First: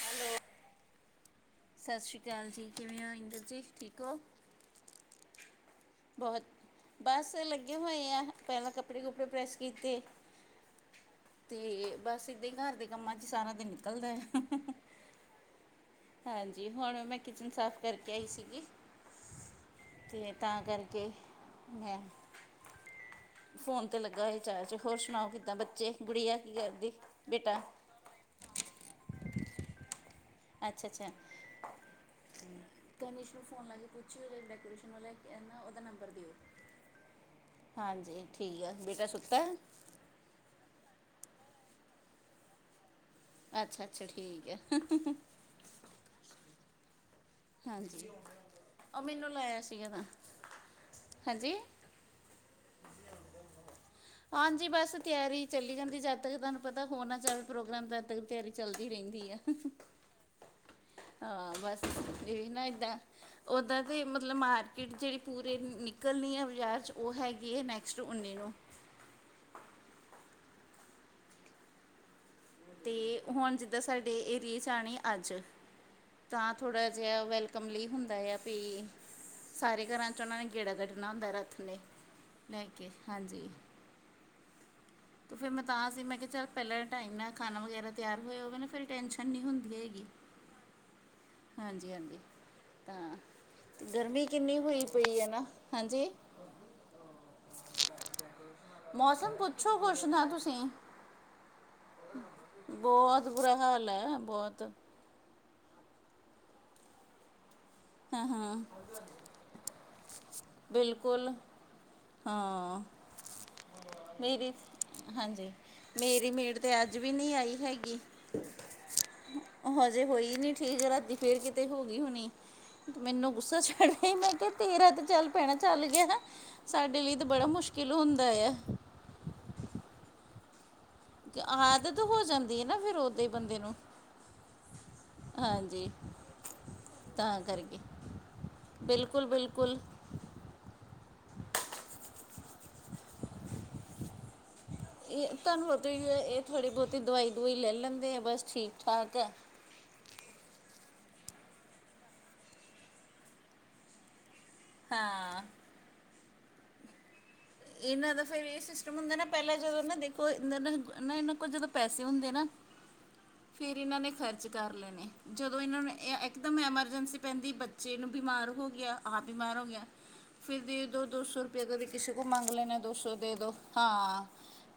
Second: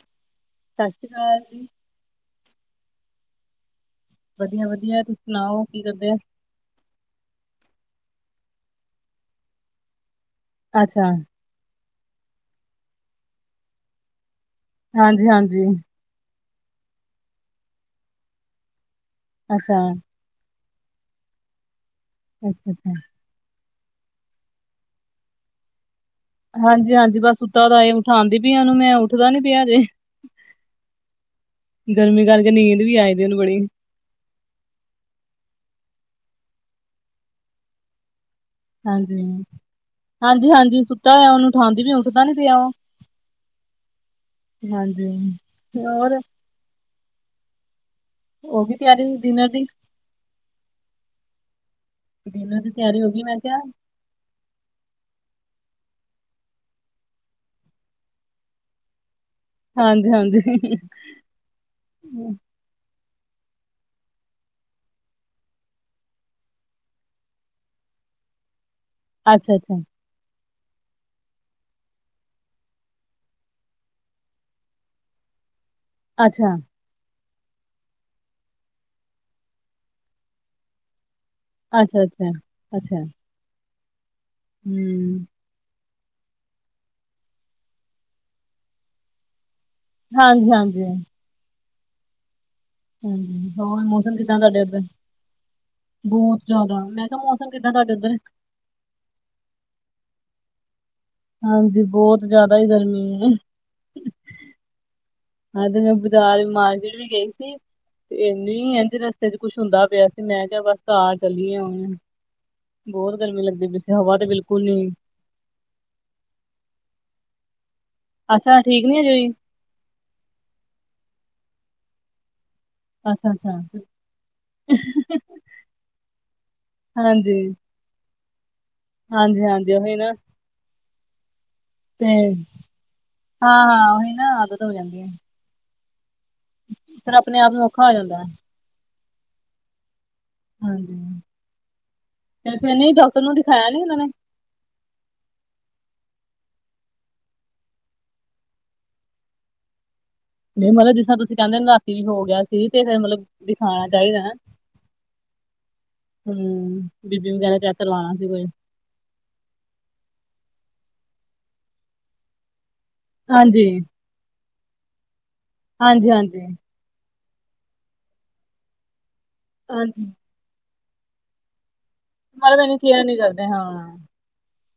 Hello ਸਤਿ ਸ਼੍ਰੀ ਅਕਾਲ ਜੀ। ਸਤਿ ਸ਼੍ਰੀ ਅਕਾਲ ਜੀ ਕਿਵੇਂ ਹੋ ਇੰਦਰ ਜੀ ਠੀਕ ਹੋ। ਵਧੀਆ-ਵਧੀਆ ਤੁਸੀਂ ਸੁਣਾਓ ਕੀ ਕਰਦੇ। ਬਹੁਤ ਬਸ ਲੱਗੇ ਹੋਏ ਆ ਪੈਲਾਂ ਕੱਪੜੇ ਕੁਪੜੇ ਪ੍ਰੈੱਸ ਕੀਤੇ। ਅੱਛਾ ਤੇ ਬਸ ਇੱਦਾਂ ਹੀ ਘਰ ਦੇ ਕੰਮਾਂ 'ਚ ਸਾਰਾ ਦਿਨ ਨਿਕਲਦਾ। ਹਾਂਜੀ-ਹਾਂਜੀ ਹਾਂਜੀ ਹੁਣ ਮੈਂ ਕਿਚਨ ਸਾਫ਼ ਕਰਕੇ ਆਈ ਸੀਗੀ। ਅੱਛਾ ਤੇ ਤਾਂ ਕਰਕੇ ਮੈਂ ਅੱਛਾ-ਅੱਛਾ ਫੋਨ ਤੇ ਲੱਗਾ ਸੀ ਚਾ ਚ ਹੋਰ ਸੁਣਾਓ ਕਿੱਦਾਂ ਬੱਚੇ ਗੁੜੀਆ ਕੀ ਕਰਦੀ ਹਾਂਜੀ-ਹਾਂਜੀ ਬਸ ਬੇਟਾ ਸੁਤਾਂ ਦਾ ਏ ਉਠਾਂਦੀ ਪਈ ਉਨੂੰ ਮੈਂ ਉੱਠਦਾ ਨੀ ਪਿਆ ਹਜੇ ਅੱਛਾ ਅੱਛਾ ਗਰਮੀ ਕਰਕੇ ਨੀਂਦ ਵੀ ਆਏ ਦੀ ਉਨੂੰ ਬੜੀ ਪੁਛ ਹੋ ਡੈਕੋਰੇਸ਼ਨ ਵਾਲੇ ਨਾ ਉਦਾ ਨੰਬਰ ਦਿਓ ਹਾਂਜੀ। ਠੀਕ ਆ ਬੇਟਾ ਸੁੱਤਾ ਹੈ ਹਾਂਜੀ-ਹਾਂਜੀ-ਹਾਂਜੀ ਸੁੱਤਾ ਹੋਇਆ ਉਨੂੰ ਉਠਾਂਦੀ ਵੀ ਉੱਠਦਾ ਨੀ ਪਿਆ ਓ ਅੱਛਾ-ਅੱਛਾ ਠੀਕ ਏ। ਤੇ ਹੋਰ ਹਾਂਜੀ। ਹੋਗੀ ਤਿਆਰੀ ਡਿਨਰ ਦੀ? ਯਾ ਨਾ ਹਾਂਜੀ। ਗੋਨਾਂ ਦੀ ਤਿਆਰੀ ਹੋ ਗੀ ਮੈਂ ਕਿਆ? ਹਾਂਜੀ, ਬਸ ਤਿਆਰੀ ਈ ਚੱਲੀ ਜਾਂਦੀ ਜਦ ਤੱਕ ਤੁਆਨੂੰ ਪਤਾ ਹੋਨਾ ਚਾਹਵੇ ਪ੍ਰੋਗਰਾਮ ਤਦ ਤੱਕ ਤਿਆਰੀ ਚੱਲਦੀ ਰੈੰਦੀ ਐ। ਹਾਂਜੀ, ਹਾਂਜੀ। ਹਾਂ, ਬਸ ਯੇਹੀ ਨਾ ਏਦਾਂ ਓਦਾਂ ਤੇ ਮਤਲਬ ਮਾਰਕੀਟ ਜੇੜੀ ਪੂਰੇ ਨਿਕਲਣੀ ਆ ਬਾਜ਼ਾਰ ਚ ਓਹ ਹੈਗੀ ਏ ਨੈਕਸਟ ਉੱਨੀ ਨੂੰ। ਅੱਛਾ, ਅੱਛਾ। ਤੇ ਹੁਣ ਜਿੱਦਾਂ ਸਾਡੇ ਏਰੀਏ ਚ ਆਣੀ ਏ ਅੱਜ, ਤਾਂ ਅੱਛਾ ਥੋੜ੍ਹਾ ਜਿਆ ਵੈਲਕ ਕਮ ਲੀ ਹੁੰਦਾ ਆ ਪੀ ਸਾਰੇ ਘਰਾਂ 'ਚ ਓਹਨਾਂ ਨੇ ਗੇੜਾ ਕੱਡਣਾ ਹੁੰਦੈ ਰੱਥ ਹੁਣੇ, ਅੱਛਾ ਅੱਛਾ ਲੈ ਕੇ, ਅੱਛਾ ਹਾਂਜੀ। ਹੂੰ। ਤੋ ਫਿਰ ਮੈਂ ਤਾਂ ਸੀ ਮੈਂ ਕਿਆ ਚੱਲ ਪੈਲਾਂ ਟਾਈਮ ਨਾ ਖਾਣਾ ਵਗੈਰਾ ਤਿਆਰ ਹੋਇਆ ਹੋਗਾ ਨਾ ਫੇਰ ਟੈਂਨਸ਼ਨ ਨੀ ਹੁੰਦੀ ਹੈਗੀ। ਹਾਂਜੀ ਹਾਂਜੀ, ਹਾਂ। ਹਾਂਜੀ, ਹਾਂਜੀ। ਹੂੰ, ਤਾਂ ਹੂੰ, ਹੋਰ ਤੇ ਮੌਸਮ ਗਰਮੀ ਕਿੱਦਾਂ ਕਿੰਨੀ ਤਾਡੇ ਓਧਰ? ਹੋਈ ਪਈ ਹੈ ਨਾ ਹਾਂਜੀ ਬੌਤ ਜੈਦਾ ਮੈਂ ਕਿਆ ਮੌਸ ਸਮ ਕਿੱਦਾਂ ਤਾਡੇ ਓੱਧਰ? ਮੌਸਮ ਪੁੱਛੋ ਕੁਛ ਨਾ ਤੁਸੀਂ। ਹਾਂਜੀ ਬਹੁਤ ਜ਼ਿਆਦਾ ਹੀ ਗਰਮੀ ਹੈ ਬੋਤ ਬੁਰਾ ਹਾਲ ਐ, ਬੋਤ। ਆਜ ਤੇ ਮੈਂ ਬਜਾਰ ਮਾਰਕਿਟ ਵੀ ਗਈ ਸੀ। ਹਾਂ ਹਾਂ ਏਨੀ ਏਂਜ ਰਸਤੇ ਚ ਕੁੱਛ ਹੁੰਦਾ ਪਿਆ ਸੀ ਮੈਂ ਕਿਆ ਬਸ ਘਾਰ ਬਿਲਕੁਲ ਚੱਲਿਏ ਹੁਨ। ਹਾਂ। ਬੋਰ ਗਰਮੀ ਲੱਗਦੀ ਪੀ ਸੀ, ਹਵਾ ਤੇ ਮੇਰੀ ਬਿਲਕੁਲ ਨੀ। ਹਾਂਜੀ, ਮੇਰੀ ਮੇਡ ਤੇ ਅੱਜ ਵੀ ਨੀ ਆਈ ਹੈਗੀ। ਅੱਛਾ, ਠੀਕ ਨੀ ਹਜੇ ਹੂਈ? ਹਜੇ ਹੋਈ ਨੀ ਠੀਕ, ਰਾਤੀ ਫੇਰ ਕਿਤੇ ਹੋ ਗੀ ਹੋਣੀ। ਅੱਛਾ ਮੈਨੂੰ ਗੁੱਸਾ ਅੱਛਾ ਚੜ੍ਹਿਆ ਮੈਂ ਕਿਆ ਤੇਰਾ ਤੇ ਚੱਲ ਪੈਣੇ ਚੱਲ ਗੇਆ ਨਾ ਸਾਡੇ ਲਈ ਤੇ ਹਾਂਜੀ ਬੜਾ ਮੁਸ਼ ਕਿਲ ਹੁੰਦਾ ਆ। ਹਾਂਜੀ ਹਾਂਜੀ, ਓਹੀ ਨਾ। ਤੇ ਆਦਤ ਤੇ ਹੋ ਜਾਂਦੀ ਏ ਨਾ ਫੇਰ ਓਦਾਂ ਈ ਬੰਦੇ ਹਾਂ ਨੂੰ। ਹਾਂ ਉਹੀ ਨਾ ਆਦਤ ਹੋ ਜਾਂਦੀ ਹੈ ਹਾਂਜੀ ਫਿਰ ਆਪਣੇ ਤਾਂ ਆਪ ਨੂੰ ਕਰਕੇ, ਔਖਾ ਹੋ ਜਾਂਦਾ ਹੈ ਬਿਲਕੁਲ-ਬਿਲਕੁਲ। ਹਾਂਜੀ ਤੇ ਫੇਰ ਨਹੀਂ ਡੋਕਟਰ ਨੂੰ ਦਿਖਾਇਆ ਨੀ ਉਨਾਂ ਨੇ? ਏਹ ਤਾਨੂ ਹੋਤੇ ਈ ਏ, ਏਹ ਥੋੜ੍ਹੀ-ਬੋਤੀ ਦਵਾਈ-ਦੁਵੂਈ ਲੈ ਲੈਂਦੇ ਐ ਬਸ ਠੀਕ-ਠਾਕ ਐ। ਨਈ ਮਤਲਬ ਜਿਸਰਾ ਤੁਸੀਂ ਕੇਂਦੇ ਨਾ ਰਾਤੀ ਵੀ ਹੋ ਗਿਆ ਸੀ ਤੇ ਫੇਰ ਮਤਲਬ ਦਿਖਾਣਾ ਚਾਈਦੈ ਨਾ। ਹਾਂ। ਹੁੰ, ਬੀ ਪੀ ਵਗੈਰਾ ਏਨਾਂ ਦਾ ਫੇਰ ਏ ਸਿਸਟਮ ਹੁੰਦੈ ਨਾ ਪੈਲਾਂ ਜਦੋਂ ਨਾ ਦੇਖੋ ਇੰਦਾ ਨਾ ਨਾ ਏਨਾਂ ਕੋਲ ਜਦੋਂ ਪੈਸੇ ਹੁੰਦੇ ਨਾ ਹਾਂਜੀ ਫਿਰ ਇਨਾਂ ਨੇ ਖਰਚ ਕਾਰ ਲੈਣੇ। ਜਦੋਂ ਏਨਾਂ ਨੇ ਹਾਂਜੀ ਏਕ ਹਾਂਜੀ ਏਕਦਮ ਐਮਰਜੈਂਸੀ ਪੈਂਦੀ ਬੱਚੇ ਨੂੰ ਬਿਮਾਰ ਹੋ ਗਿਆ, ਆਪ ਬਿਮਾਰ ਹੋ ਗਿਆ, ਹਾਂਜੀ ਫੇਰ ਦੇਦੋ ਦੋ-ਸੌ ਰੁਪਇਆ ਕਦੇ ਕਿਸੇ ਕੂ ਮੰਗ ਮਤਲਬ ਲੈਣੇ ਆ ਇਹਨੂੰ ਕੇਅਰ ਦੋ-ਸੌ ਨਹੀਂ ਕਰਦੇ ਦੇਦੋ, ਹਾਂ।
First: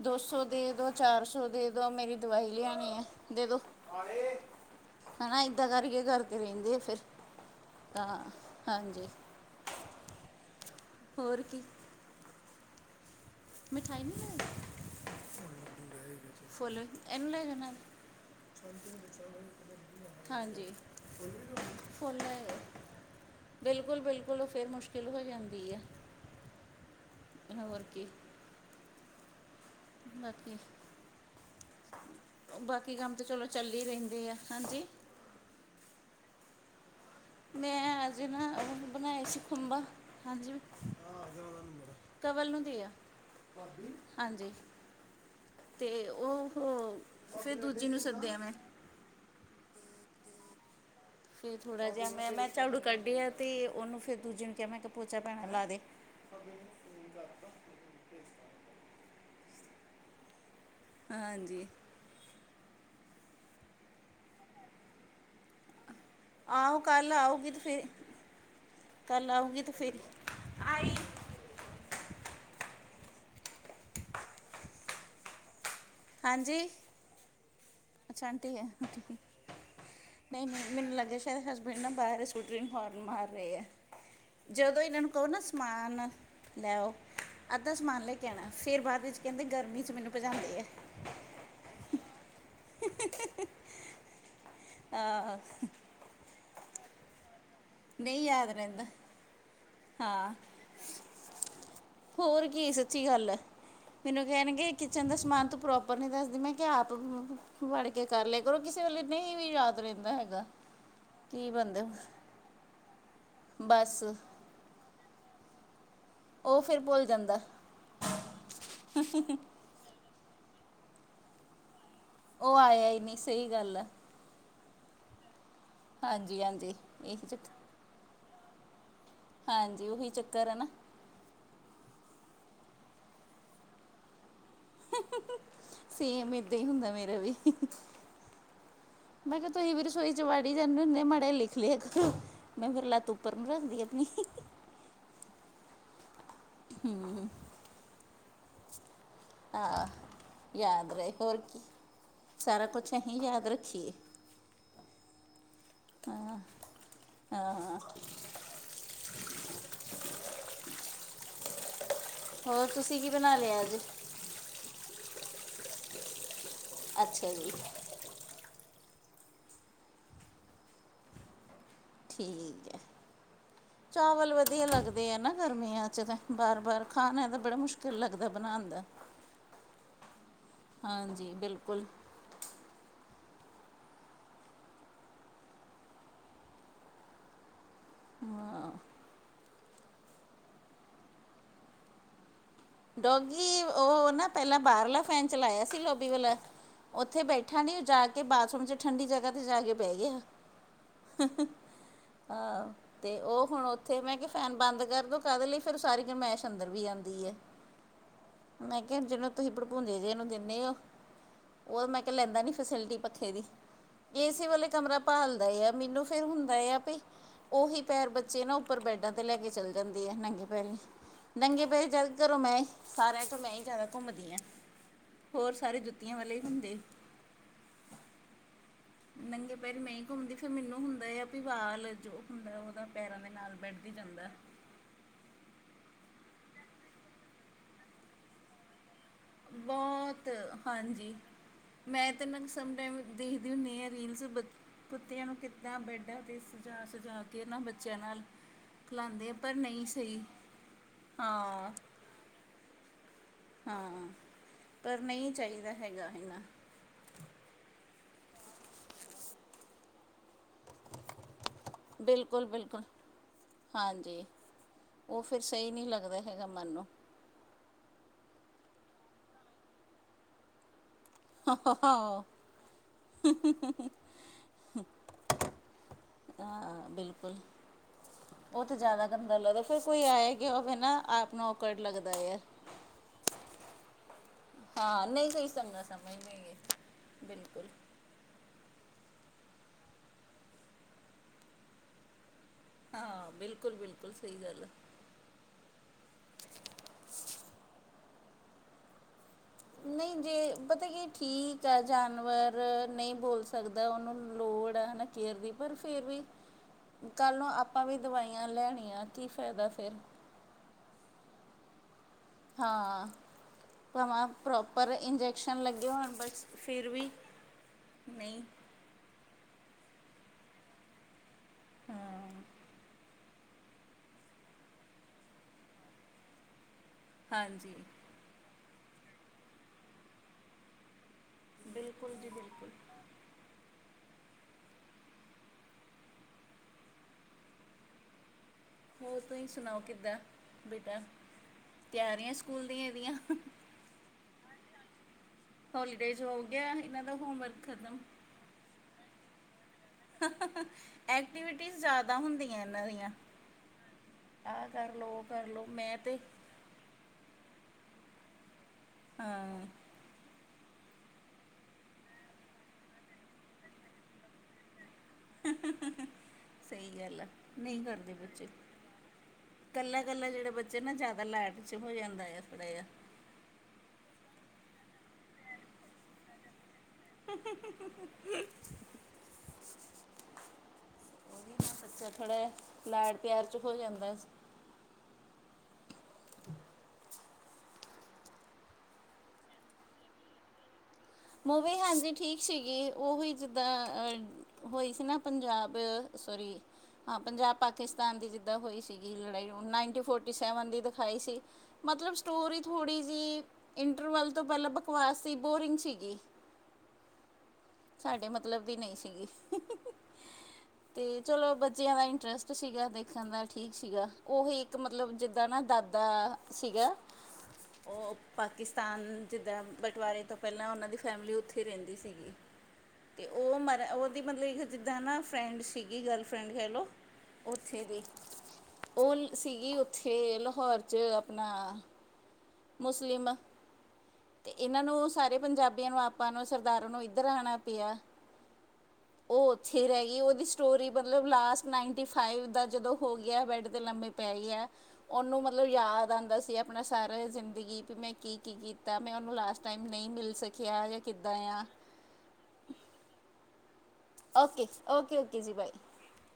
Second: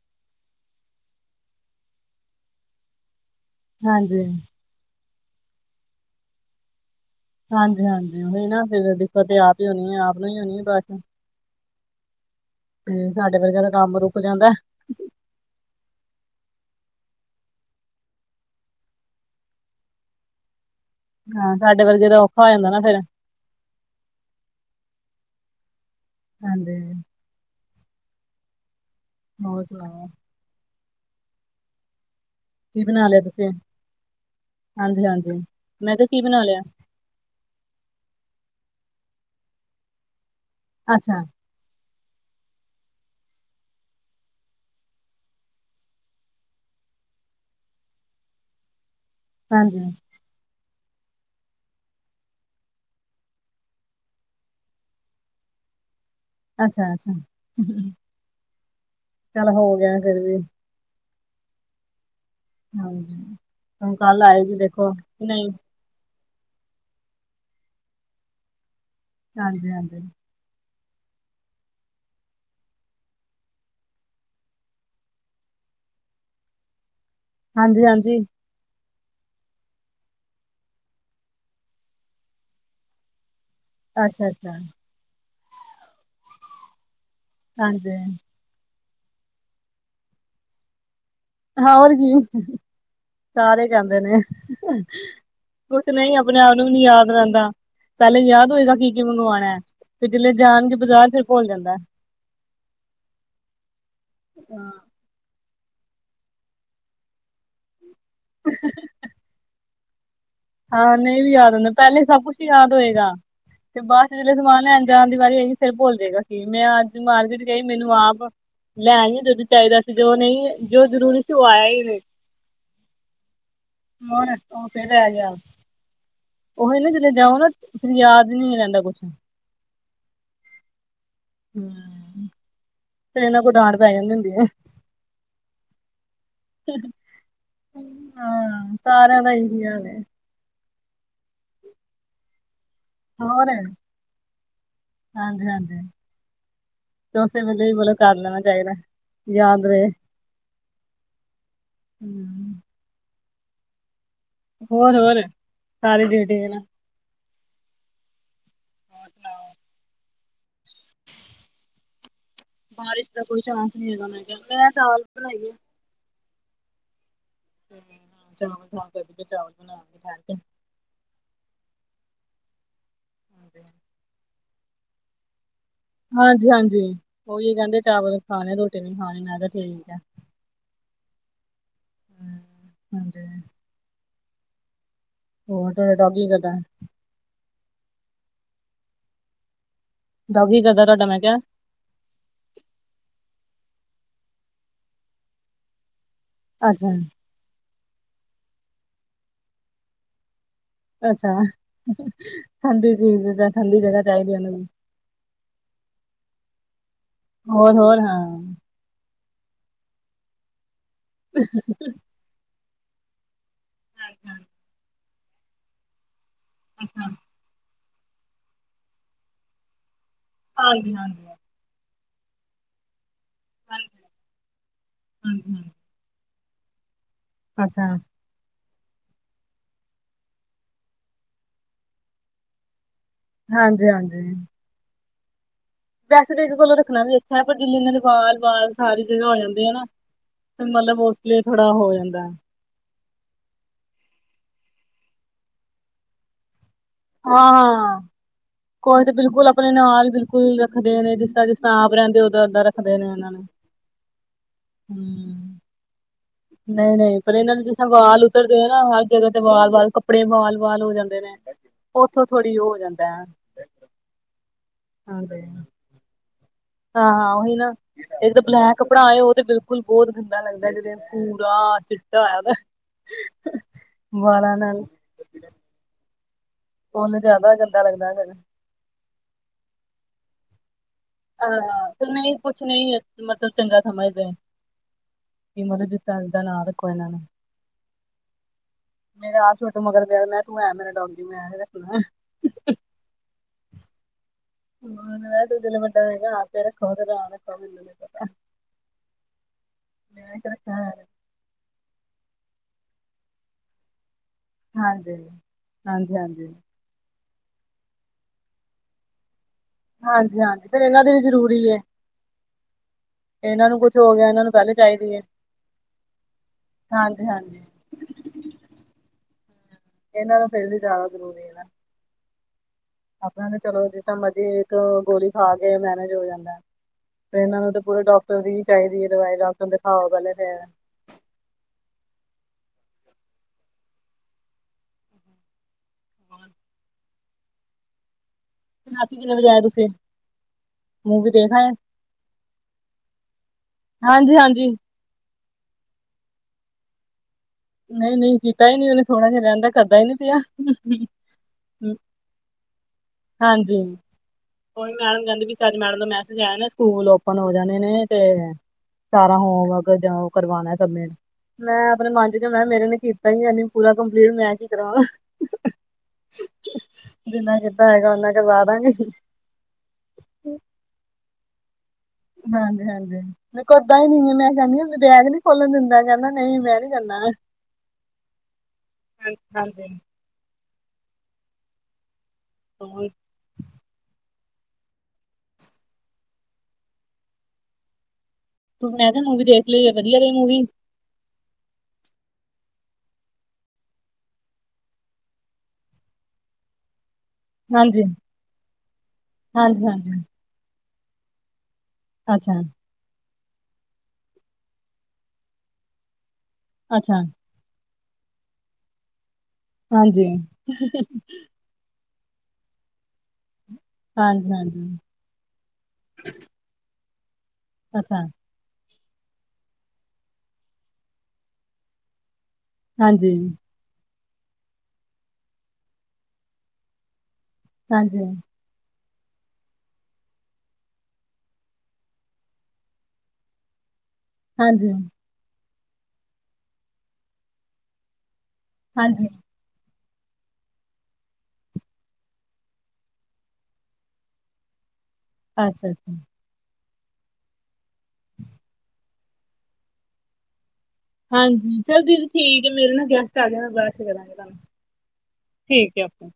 ਦੋ ਸੌ ਦੇਦੋ, ਚਾਰ ਸੌ ਦੇਦੋ ਮੇਰੀ ਦਵਾਈ ਲਿਆਣੀ ਐ, ਦੇਦੋ। ਹਾਂਜੀ ਹਨਾ ਏਦਾਂ ਕਰਕੇ ਕਰਦੇ ਰੇੰਦੇ ਐ ਫੇਰ। ਹਾਂਜੀ-ਹਾਂਜੀ ਔਈ ਨਾ ਫੇਰ ਦਿਕਤ ਤੇ ਆਪ ਈ ਹੋਣੀ ਏ ਆਪ ਨੂੰ ਈ ਹੋਣੀ ਹੈ ਬਾਚੋ ਹੋਰ ਕੀ। ਸਾਡੇ ਵਰਗੇ ਦਾ [unintelligible] ਕੰਮ ਮਿਠਾਈ ਨੀ ਰੁਕ ਲਆਏ ਜਾਂਦਾ ਭੁਲ ਗੇਯਾ ਸੀਗਾਫੁਲ ਏਨੁੰ ਲੈਜੋ ਨਾਲ ਆਂਟੀ ਨੁੰ ਪੁਛੇ ਆ ਸੀ। [unintelligible] ਹਾਂਜੀ। ਹਾਂ ਸਾਡੇ ਵਰਗੇ ਫੁੱਲ ਦਾ ਲੈ ਔਖਾ ਹੋ ਆਇਓ। ਜਾਂਦਾਂ ਨਾ ਫੇਰ- ਬਿਲਕੁਲ- ਬਿਲਕੁਲ ਔ ਫੇਰ ਮੁਸ਼ਕਿਲ ਹੋ ਜਾਂਦੀ ਏ। ਹਾਂਜੀ। ਹੋਰ ਕੀ। ਹੋਰ ਸੁਨਾ ਔ [inaudible] ਨਾਕੀ। [unintelligible] ਔ ਕੀ ਬਾਕੀ ਬਣਾ ਕੰਮ ਲਿਆ ਤੇ ਚਲੋ ਤੁਸੀਂ ਚੱਲੇ ਇ ਰੇਂਦੇ ਆ। ਹਾਂਜੀ। ਹਾਂਜੀ। ਮੈਂ ਕਯਾ ਕਿ ਬਨਾਲੇਯਾ। ਮੈਂ ਅਜ ਨਾ ਔ ਬਣਾਏ ਸੀ ਖੁੰਬਾ ਹਾਂਜੀ। ਕੈ ਅੱਛਾ ਆਜੋ [unintelligible] ਕਵਲ ਨੂੰ ਦੇ ਆ। ਭਾਬੀ, ਹਾਂਜੀ। ਤੇ ਔਹ ਫੇਰ ਦੂਜੀ ਨੂੰ ਸੱਦਯਾ ਮੈਂ। ਹਾਂਜੀ। ਫੇਰ ਥੋੜਾ ਜਾ ਮੈਂ ਨਾ ਝਾੜੂ ਕੱਢਿਆ ਤੇ ਔਨੂੰ ਫੇਰ ਦੂਜੇ ਨੂੰ ਕਯਾ ਮੈਂ ਪੋਚਾ ਪੈਣਾ ਲਾ ਦੇ। ਅੱਛਾ-ਅਛਾ ਅਹਅ ਚੱਲ ਹੋ ਗੇਯਾ ਫੇਰ ਵੀ। ਹਾਂਜੀ। ਹਾਂਜੀ। ਹੁਣ ਕਾਲ ਆਏਗੀ ਦੇਖੋ ਨਹੀਂ। ਆਹੋ ਕੱਲ ਆਉਗੀ ਤੇ ਫੇਰ, ਕੱਲ ਆਉਗੀ ਹਾਂਜੀ ਤੇ ਫੇਰ। ਹਾਂਜੀ ਆਈ। ਹਾਂਜੀ। ਹਾਂਜੀ ਹਾਂਜੀ ਅੱਛਾ ਆਂਟੀ ਏ ਹਹਅਹ ਨਈ - ਨਈ ਮੈਨੂੰ ਲਗੇਗਾ ਸ਼ਾਇਦ ਹਸਬੈਂਡ ਨਾ ਬਾਰ ਸਕੂਟਰਰੀ ਹਰਨ ਮਾਰ ਰੇ ਐ ਅੱਛਾ ਅੱਛਾ ਜਦੋਂ ਏਨਾਂ ਨੂੰ ਕੋ ਨਾ ਸਮਾਨ ਲੈ ਔ ਅੱਧਾ ਹਾਂਜੀ ਸਮਾਨ ਲੈ ਕੇ ਆਨਾ ਫੇਰ ਬਾਅਦ ਵਿੱਚ ਕੈਂਦੇ ਗਰਮੀ ਚ ਮੈਨੂੰ ਪਜਾਦੇ ਐ ਹਾਂ ਹੋਰ ਕੀ ਅਹਹਅ ਸਾਰੇ ਕਹਦੇ ਨੇ ਹਾਂ ਹਹਹਅ ਤੇ ਨ ਈ ਅਪਣੇ ਆਪ ਨੂੰ ਵੀ ਨੀ ਯਾਦ ਰੈਂਦਾ ਪੈਲੇ ਨਹੀਂ ਯਾਦ ਹੋਏਗਾ ਰਹਿੰਦਾ ਕੀ ਕੀ ਮੰਗਵਾਨਾ ਤੇ ਜੇ ਲਏ ਹਾਂ ਯਾਅ ਐੰਜ ਬਜਾਰ ਚ ਵੀ ਭੁਲ ਜਾਂਦੈ। ਹੋਰ ਕੀ ਸੱਚੀ ਗੱਲ ਐ ਮੈਨੂੰ ਕੈਨਗੇ ਕਿਚਨ ਦਾ ਸਮਾਨ ਤੂੰ ਪ੍ਰੋਪਰ ਨੀ ਦੱਸਦੀ ਮੈਂ ਕਿਹਾ ਆਪ ਵੜ ਕੇ ਕਰ ਲੇਆ ਕਰੋ ਕਿਸੇ ਵੇਲੇ ਨ ਈ ਵੀ ਯਾਦ ਰਹਿੰਦਾ ਹੈਗਾ। ਹਾਂ ਨਈ ਵੀ ਕੀ ਯਾਦ ਹੁੰਦਾ ਬੰਦੇ ਪੈਲੇ ਸਭ ਕੁਛ ਯਾਦ ਹੋਏਗਾ ਤੇ ਬਸ ਬਾਅਚ ਜਿਅਲੇ ਸਮਾਨ ਲੈਣ ਜਾਨ ਦੀ ਵਾਰੀ ਆਈਗੀ ਫੇਰ ਭੁੱਲ ਜੇਗਾ ਕਿ ਉਹ ਮੈਂ ਫਿਰ ਅੱਜ ਭੁੱਲ ਜਾਂਦਾ ਮਾਰਕੀਟ ਗਈ ਮੈਨੂੰ ਆਪ ਲੈ ਜੌ - ਜੋ ਚਾਈਦਾ। ਜੋ ਨ ਈ ਏ, ਜੋ ਜਰੂਰੀ ਸੀ ਔ ਆਯਾ ਈ ਨੀ ਔ ਆਯਾ ਈ ਨਈ ਸ ਈ ਗੱਲੈ ਹੁਣ, ਹੁਣ ਫੇ ਰੈਗਯਾ ਹਾਂਜੀ- ਹਾਂਜੀ ਏਹ ਚ ਅਹ ਯਾਦ ਨੀ ਰੈਂਦਾ ਕੁਛ ਵੀ ਹਾਂਜੀ ਔਹੀ ਚੱਕਰ ਐ ਨਾ ਹਮ- ਫੇਰ ਏਨਾ ਕੋਲ ਡਾਂਟ ਪੈ ਜਾਂਦੀ ਹੁੰਦੀ ਏ ਹਹਹਹ ਸੇਮ ਏਦਾ ਹੀ ਹੁੰਦਾ ਮੇਰਾ ਵੀ ਹਾਂ ਸਾਰਿਆਂ ਦਾ ਮੈਂ ਕਿਹਾ ਇਹੀ ਤੁਸੀ ਵੀ ਹਾਲ ਹੈ ਰਸੋਈ ਵਾੜੀ ਜਾਂਦੇ ਹੁੰਦੇ ਮਾੜੇ ਲਿਖ ਲਿਆ ਮੈਂ ਫੇਰ ਲੱਤ ਉਪਰ ਹੋਰ ਰੱਖ ਲੀ ਆਪਣੀ ਹਾਂਜੀ ਹਾਂਜੀ ਤੇੇ ਓਸੇ ਵੇਲੇ ਵੀ ਬਲ ਕਰ ਲੈਣਾ ਚਾਹੀਦਾ ਯਾਦ ਹਾਂ ਰਹੇ ਯਾਦ ਰਹੇ ਹੋਰ ਕੀ ਹਮ, ਸਾਰਾ ਕੁਛ ਅਸੀਂ ਯਾਦ ਰੱਖੀਏ ਹੋਰ ਹੋਰ ਸਾਰੇ ਡਟੇ ਨਾ ਹਾਂ ਹਾਂ ਹੋਰ ਸੁਣਾਓ ਹੋਰ ਤੁਸੀਂ ਕੀ ਬਾਰਿਸ਼ ਦਾ ਬਣਾ ਕੋਈ ਲਿਆ ਚਾਂਸ ਅੱਜ ਨਹੀਂ ਹੈਗਾ ਮੈਂ ਮੈਂ ਦਾਲ ਬਣਾਈ ਆ ਅੱਛਾ ਜੀ ਤੇ ਚਲੋ ਚਾਵਲ ਬਣਾ ਕੇ ਕੇ ਠੀਕ ਹੈ ਕੇ ਚਾਵਲ ਵਧੀਆ ਲੱਗਦੇ ਆ ਨਾ ਗਰਮੀਆਂ ਚ ਹਾਂਜੀ ਬਾਰ ਬਾਰ ਹਾਂਜੀ ਖਾਣਾ ਤਾਂ ਬੜਾ ਮੁਸ਼ਕਿਲ ਲੱਗਦਾ ਬਣਾਉਣ ਦਾ ਹਾਂਜੀ ਮੈਂ ਕਿਹਾ ਠੀਕ ਆ ਹਾਂਜੀ ਬਿਲਕੁਲ ਹ ਹਾਂਜੀ ਹੋਰ ਬੇਟਾ ਕੀ ਕਰਦਾ ਹਾਂ [unintelligible] ਡੋਗੀ ਕੀ ਕਰਦਾ ਤੁਹਾਡਾ ਮੈਂ ਕਿਹਾ ਡੋਗੀ ਉਹ ਨਾ ਪਹਿਲਾਂ ਬਾਹਰਲਾ ਫ਼ੈਨ ਚਲਾਇਆ ਸੀ ਲੋਬੀ ਵਾਲਾ ਅੱਛਾ ਉੱਥੇ ਬੈਠੇ ਠੰਡੀ [unintelligible] ਕੇ ਬਾਥਰੂਮ ਚ ਠੰਡੀ ਜਗ੍ਹਾ ਤੇ ਜਾ ਕੇ ਪੈ ਗਿਆ ਅੱਛਾ ਹਾਂ ਠੰਡੀ ਤੇ ਚੀਜ਼ ਉਹ ਜਾਂ ਹੁਣ ਠੰਡੀ ਉੱਥੇ ਜਗ੍ਹਾ ਮੈਂ ਕਿਹਾ ਚਾਹੀਦੀ ਫੈਨ ਉਹਨੂੰ ਵੀ ਬੰਦ ਕਰਦੋ ਕਾਹਦੇ ਲਈ ਫਿਰਰ ਸਾਰੀ ਗਮੈਸ਼ ਅੰਦਰ ਵੀ ਜਾਂਦੀ ਐ ਹੋਰ ਹੋਰ ਹਾਂ ਮੈਂ ਕਿਹਾ ਜਿਹਨੂੰ ਤੁਸੀਂ ਭੜਪੂਜੇ ਜੇ ਨੂੰ ਦਿੰਦੇ ਓ ਉਹ ਮੈਂ ਲੈਂਦਾ ਨੀ ਫੈਸਿਲਿਟੀ ਪੱਖੇ ਦੀ ਏਸੀ ਵਾਲੇ ਕਮਰਾ ਭਾਲਦਾ ਆ ਇਆ ਮੈਨੂੰ ਫੇਰ ਹੁੰਦਾ ਆ ਆ ਭ ਉਹੀ ਪੈਰ ਬੱਚੇ ਨਾ ਉੱਪਰ ਬੈਡਾਂ ਤੇ ਲੈ ਕੇ ਚੱਲ ਜਾਂਦੇ ਆ ਨੰਗੇ ਹਾਂਜੀ ਹਾਂਜੀ ਹਾਂਜੀ ਨੰਗੇ ਪੈਰੀ ਜਇਦਾ ਤਰ ਮੈਂ ਸਾਰਿਆਂ ਚੋਂ ਮੈਂ ਈ ਜ਼ਿਆਦਾ ਹਾਂਜੀ। ਘੁੰਮਦੀਆਂ ਹੋਰ ਸਾਰੇ ਜੁੱਤੀਆਂ ਵਾਲੇ ਈ ਹੁੰਦੇ ਅੱਛਾ ਨੰਗੇ ਪੈਰੀ ਨਹੀਂ ਘੁੰਮਦੀ ਫਿਰ ਮੈਨੂੰ ਹੁੰਦਾ ਆ ਵੀ ਵਾਲ ਜੋ ਹੁੰਦਾ ਉਹਦਾ ਪੈਰਾਂ ਦਾ ਹਾਂਜੀ ਹਾਂਜੀ ਵੈਸੇ ਤਾਂ ਕੋਲੋਂ ਰੱਖਣਾ ਵੀ ਅੱਛਾ ਐ ਪਰ ਜਿੰਨਾ ਇਹਨਾਂ ਨੇ ਵਾਲ ਵਾਲ ਸਾਰੀ ਜਗ੍ਹਾ ਹੋ ਜਾਂਦੀ ਐ ਨਾ ਬਹੁਤ ਤੇ ਮਤਲਬ ਉਸ ਲਈ ਥੋੜਾ ਹੋ ਜਾਂਦਾ ਸਮਟਾਈਮ ਦੇਖਦੇ ਹੁੰਦੇ ਹਾਂ ਰੀਲਸ ਕੁੱਤਿਆਂ ਨੂੰ ਕਿੱਦ ਬੈਡਾ ਤੇ ਘਰ ਜਾ ਕੇ ਨਾ ਬੱਚਿਆਂ ਹਾਂ। ਨਾਲ ਕੋਈ ਤੇ ਖਿਲਾਉਂਦੇ ਆ ਬਿਲਕੁਲ ਪਰ ਆਪਣੇ ਨਹੀਂ ਨਾਲ ਸਹੀ ਬਿਲਕੁਲ ਰੱਖਦੇ ਨੇ ਜਿਸ ਤਰ੍ਹਾਂ ਜ ਹਾਂ ਸਾਂ ਆਪ ਰਹਿੰਦੇ ਓਦਾਂ ਓਦਾਂ ਰੱਖਦੇ ਨੇ ਇਹਨਾਂ ਨੇ ਹਾਂ ਪਰ ਨਹੀਂ ਚਾਹੀਦਾ ਹੈਗਾ ਹੈ ਐਨਾ ਨਹੀਂ ਨਹੀਂ ਪਰ ਇਹਨਾਂ ਨੂੰ ਜਿਸ ਤਾਂ ਵਾਲ ਉਤਰਦੇ ਆ ਨਾ ਹਰ ਜਗ੍ਹਾ ਤੇ ਵਾਲ ਵਾਲ ਕੱਪੜੇ ਵਾਲ ਵਾਲ ਹੋ ਜਾਂਦੇ ਨੇ ਉੱਥੋਂ ਬਿਲਕੁਲ ਥੋੜ੍ਹੀ ਉਹ ਹੋ ਬਿਲਕੁਲ ਜਾਂਦਾ ਹੈ ਹਾਂਜੀ ਉਹ ਫਿਰ ਹਾਂਜੀ। ਸਹੀ ਨਹੀਂ ਲੱਗਦਾ ਹੈਗਾ ਮਨ ਨੂੰ ਹਾਂ ਹਾਂ ਉਹੀ ਨਾ ਤੇ ਇੱਕ ਤਾਂ ਬਲੈਕ ਕੱਪੜਾ ਆਏ ਉਹ ਤੇ ਬਿਲਕੁਲ ਬਹੁਤ ਗੰਦਾ ਲੱਗਦਾ ਜ ਪੂਰਾ ਚਿੱਟਾ ਆਦਾ ਵਾਲਾਂ ਨਾਲ ਆ ਉਹਨੂੰ ਜ਼ਿਆਦਾ ਗੰਦਾ ਲੱਗਦਾ ਏ ਫਿਰ ਉਹ ਤਾਂ ਜੈਂਦਾ ਗੰਦਾ ਲੱਗਦਾ ਫੇਰ ਕੋਈ ਆਇਆ ਗਿਆ ਹੋਵੇ ਨਾ ਆਪ ਨੂੰ ਔਕਡ ਹਾਂ ਤੇ ਲੱਗਦਾ ਨਹੀਂ ਹੈ। ਕੁਛ ਨਹੀਂ ਮਤਲਬ ਚੰਗਾ ਸਮਝਦੇ। ਹਾਂ ਨਹੀਂ ਕੋਈ ਕਿ ਸਮਾ ਮਤਲਬ ਜਿਸ ਸਮਝ ਤਰ੍ਹਾਂ ਦਾ ਨਹੀਂ ਨਾਂ ਰੱਖੋ ਇਹਨਾਂ ਨੂੰ ਬਿਲਕੁਲ [unintelligible] ਮੇਰੇ ਆਪ ਛੋਟੁ ਮਗਰ ਪਿਆ ਮੈਂ ਕਿਆ ਤੂੰ ਐਂ ਮੇਰਾ ਡੋਗੀ ਮੈਂ ਰੱਖਣਾ। ਹਾਂ ਬਿਲਕੁਲ ਬਿਲਕੁਲ ਸਹੀ ਗੱਲ ਏ। ਹਾ ਮੈਂ ਜਿਸਲੇ ਦੇ [unintelligible] ਵੱਡਾ ਹੋ ਹੈਗਾ ਪਿਆ ਰੱਖ ਨਹੀਂ ਤੇ ਜੇ ਰੱਖਿਆ ਪਤਾ ਹੋਇਆ ਕੀ ਠੀਕ ਆ ਜਾਨਵਰ ਨਹੀਂ ਬੋਲ ਸਕਦਾ ਉਹਨੂੰ ਲੋੜ ਹੈ ਨਾ ਹਾਂਜੀ ਕੇਅਰ ਦੀ ਪਰ ਫੇਰ ਹਾਂਜੀ ਵੀ ਹਾਂਜੀ ਕੱਲ ਨੂੰ ਆਪਾਂ ਵੀ ਦਵਾਈਆਂ ਲੈਣੀਆਂ ਕੀ ਫਾਇਦਾ ਫੇਰ ਹਾਂਜੀ ਹਾਂਜੀ ਫੇਰ ਇਹਨਾਂ ਦੇ ਵੀ ਜ਼ਰੂਰੀ ਏ। ਹਾਂ ਹੋ ਭਾਵਾਂ ਗਿਆ ਇਹਨਾਂ ਨੂੰ ਪਹਿਲੇ ਪ੍ਰੋਪਰ ਚਾਹੀਦੀ ਹੈ ਇੰਜੈਕਸ਼ਨ ਲੱਗੇ ਹੋਣ ਬਸ ਫਿਰ ਵੀ ਹਾਂਜੀ ਹਾਂਜੀ ਨਹੀਂ ਇਹਨਾਂ ਨੂੰ ਫੇਰ ਵੀ ਜੈਦਾ ਜ਼ਰੂਰੀ ਏ ਨਾ। ਹਾਂ ਅਪਣਾ ਤੇ ਚਲੋ ਜਿਦਾਂ ਮਰਜੀ ਇੱਕ ਗੋਲੀ ਖਾ ਕੇ ਮੈਨੇਜ ਹੋ ਜਾਂਦਾ। ਫੇਰ ਇਹਨਾਂ ਨੂੰ ਤਾਂ ਹਾਂਜੀ ਪੂਰੇ ਡਾਕਟਰ ਦੀ ਹੀ ਚਾਹੀਦੀ ਹੈ ਦਵਾਈ ਡਾਕਟਰ ਨੂੰ ਦਿਖਾਓ ਪਹਿਲੇ ਫੇਰ। ਬਿਲਕੁਲ ਜੀ ਬਿਲਕੁਲ ਹ [inaudible] ਰਾਤੀ ਹੋਰ ਕਿੰਨੇ ਤੁਸੀਂ ਵਜੇ ਆਏ ਸੁਨਾਓ ਕਿੱਦਾਂ ਬੇਟਾ ਮੂਵੀ ਦੇਖ ਆਏ ਤਿਆਰੀਆਂ ਸਕੂਲ ਦੀਆਂ ਇਹਦੀਆਂ ਹਾਂਜੀ ਹਾਂਜੀ। ਹੋਲੀਡੇਜ ਹੋ ਗਿਆ ਇਹਨਾਂ ਦਾ ਹੋਮਵਰਕ ਖਤਮ ਨਹੀਂ ਨਹੀਂ ਕੀਤਾ ਹੀ ਨਹੀਂ ਉਹਨੇ ਥੋੜਾ ਜਿਹਾ ਰਹਿੰਦਾ। ਕਰਦਾ ਈ ਨੀ ਪਿਆ ਐਕਟੀਵਿਟੀਜ਼ ਜ਼ਿਆਦਾ ਹੁੰਦੀਆਂ ਇਹਨਾਂ ਦੀਆਂ ਹਾਂਜੀ। ਆਹ ਕਰ ੳਹੀ ਲਓ ਉਹ ਮੈਡਮ ਕਹਿੰਦੀ ਕਰ ਪਈ ਸੀ ਵੀ ਲਓ ਅੱਜ ਮੈਂ ਮੈਡਮ ਦਾ ਤੇ ਮੈਸੇਜ ਨੀ ਆਇਆ ਨਾ। ਸਕੂਲ ਓਪਨ ਹੋ ਜਾਨੇ ਨੇ ਤੇ ਸਾਰਾ ਹਾਂ ਹੋਮਵਰਕ ਤੇ ਜਾਂ ਉਹ ਕਰਵਾਨਾਂ ਚਾਹੰਦੇ ਨ ਮੈਂ ਅਪਨੇ ਮਨ ਮੈਂ ਮੇਰੇ ਨੇ ਕੀਤਾ ਹੀ ਯਾਨੀ ਪੂਰਾ ਕੰਪਲੀਟ ਮੈਂ ਕੀ ਕਰਾਂ। ਸਹੀ ਗੱਲ ਆ ਜਿੰਨਾ ਨਹੀਂ ਕਿੱਤਾ ਹੋਏਗਾ ਕਰਦੇ ਓਨਾ ਬੱਚੇ ਕਰਵਾਦਾਂਗੇ। ਕੱਲਾ ਕੱਲਾ ਜਿਹੜੇ ਬੱਚੇ ਨਾ ਜੈਦਾ ਲਾਡ ਚ ਹੋ ਜਾਂਦੇ। ਹਾਂਜੀ ਹਾਂਜੀ ਮੈਂ ੳਦਾਂ ਹੀ ਨਹੀਂ ਆ ਮੈਂ ਕਹਿੰਨੀ ਆ ਬੈਗ ਨੀ ਖੋਲਨ ਦਿੰਦਾ ਕਹਿੰਦਾ ਨਹੀਂ ਮੈਂ ਨਈ [unintelligible] ਉਹ ਹਾਂਜੀ ਹਾਂਜੀ ਵੀ ਨਾ ਸੱਚਾ ਥੜਾ ਹੋਰ ਲਾਡ ਪਿਆਰ ਚ ਹੋ ਜਾਂਦਾ ਤੂੰ ਮੈਂ ਕਿਹਾ ਮੂਵੀ ਦੇਖ ਲਈ ਹੈ ਵਧੀਆ ਰਹੀ ਮੂਵੀ ਮੂਵੀ ਹਾਂਜੀ ਠੀਕ ਸੀਗੀ ਉਹੀ ਜਿੱਦਾਂ ਅ ਹੋਈ ਸੀ ਨਾ ਪੰਜਾਬ ਸੋਰੀ ਹਾਂ ਪੰਜਾਬ ਹਾਂਜੀ ਪਾਕਿਸਤਾਨ ਦੀ ਜਿੱਦਾਂ ਹੋਈ ਸੀਗੀ ਲੜਾਈ ਹਾਂਜੀ ਨਾਈਨਟੀ ਹਾਂਜੀ ਫੋਰਟੀ ਸੈਵਨ ਦੀ ਦਿਖਾਈ ਸੀ। ਮਤਲਬ ਸਟੋਰੀ ਅੱਛਾ ਥੋੜ੍ਹੀ ਜਿਹੀ ਇੰਟਰਵਲ ਤੋਂ ਪਹਿਲਾਂ ਬਕਵਾਸ ਸੀ ਬੋਰਿੰਗ ਸੀਗੀ। ਅੱਛਾ ਸਾਡੇ ਮਤਲਬ ਵੀ ਨਹੀਂ ਸੀਗੀ ਹਾਂਜੀ ਤੇ ਚਲੋ ਬੱਚਿਆਂ ਦਾ ਇੰਟਰਸਟ ਸੀਗਾ ਦੇਖਨ ਦਾ ਠੀਕ ਸੀਗਾ ਹਾਂਜੀ ਉਹੀ ਇੱਕ ਹਾਂਜੀ ਮਤਲਬ ਜਿੱਦਾਂ ਨਾ ਦਾਦਾ ਸੀਗਾ ਉਹ ਅੱਛਾ ਪਾਕਿਸਤਾਨ ਜਿੱਦਾਂ ਬਟਵਾਰੇ ਤੋਂ ਪਹਿਲਾਂ ਉਹਨਾਂ ਦੀ ਫੈਮਿਲੀ ਉੱਥੇ ਰਹਿੰਦੀ ਸੀਗੀ ਤੇ ਹਾਂਜੀ ਉਹ ਮਤ ਉਹਦੀ ਮਤਲਬ ਇੱਕ ਜਿੱਦਾਂ ਨਾ ਫਰੈਂਡ ਸੀਗੀ ਗਰਲ ਫਰੈਂਡ ਕਹਿ ਲਓ ਉੱਥੇ ਦੀ ਹਾਂਜੀ ਉਹ ਸੀਗੀ ਉੱਥੇ ਲਹੌਰ 'ਚ ਅਪਨਾ ਮੁਸਲਿਮ ਤੇ ਏਨਾਂ ਹਾਂਜੀ ਨੂੰ ਸਾਰੇ ਪੰਜਾ ਬੀਆਂ ਨੂੰ ਆਪਾਂ ਨੂੰ ਸਰਦਾਰਾਂ ਨੂੰ ਇੱਧਰ ਆਣਾ ਪਿਆ। ਹਾਂਜੀ। ਛੇ ਰੈ ਗੀ ਓ ਸਟੋਰੀ ਮਤਲਬ ਲਾਸਟ ਨਾਈਨਟੀ ਫਾਈਵ ਦਾ ਜਦੋਂ ਹੋ ਗਿਆ ਬੈੱਡ ਤੇ ਲੰਬੇ ਪੈ ਗਿਐ ਓਨੂੰ ਮਤਲਬ ਅੱਛਾ ਯਾਦ ਅੱਛਾ ਆਂਦਾ ਸੀ ਆਪਣਾ ਸਾਰਾ ਜ਼ਿੰਦਗੀ ਵੀ ਮੈਂ ਕੀ-ਕੀ ਕੀਤਾ ਮੈਂ ਓਨੂੰ ਲਾਸਟ ਟਾਈਮ ਨਈ ਮਿਲ ਸਕਿਆ [unintelligible] ਆ ਹਾਂਜੀ ਚੱਲ ਦੀਦੀ ਠੀਕ ਐ ਮੇਰੇ ਨਾ ਗੈ ਟ ਆਗੇ ਮੈਂ ਬਾਦ ਚ ਕਰਾਂਗੀ ਤੁਹਾਨੂੰ ਓਕੇ ਓਕੇ ਓਕੇ ਜੀ ਬਾਏ ਠੀਕ ਆਪਾਂ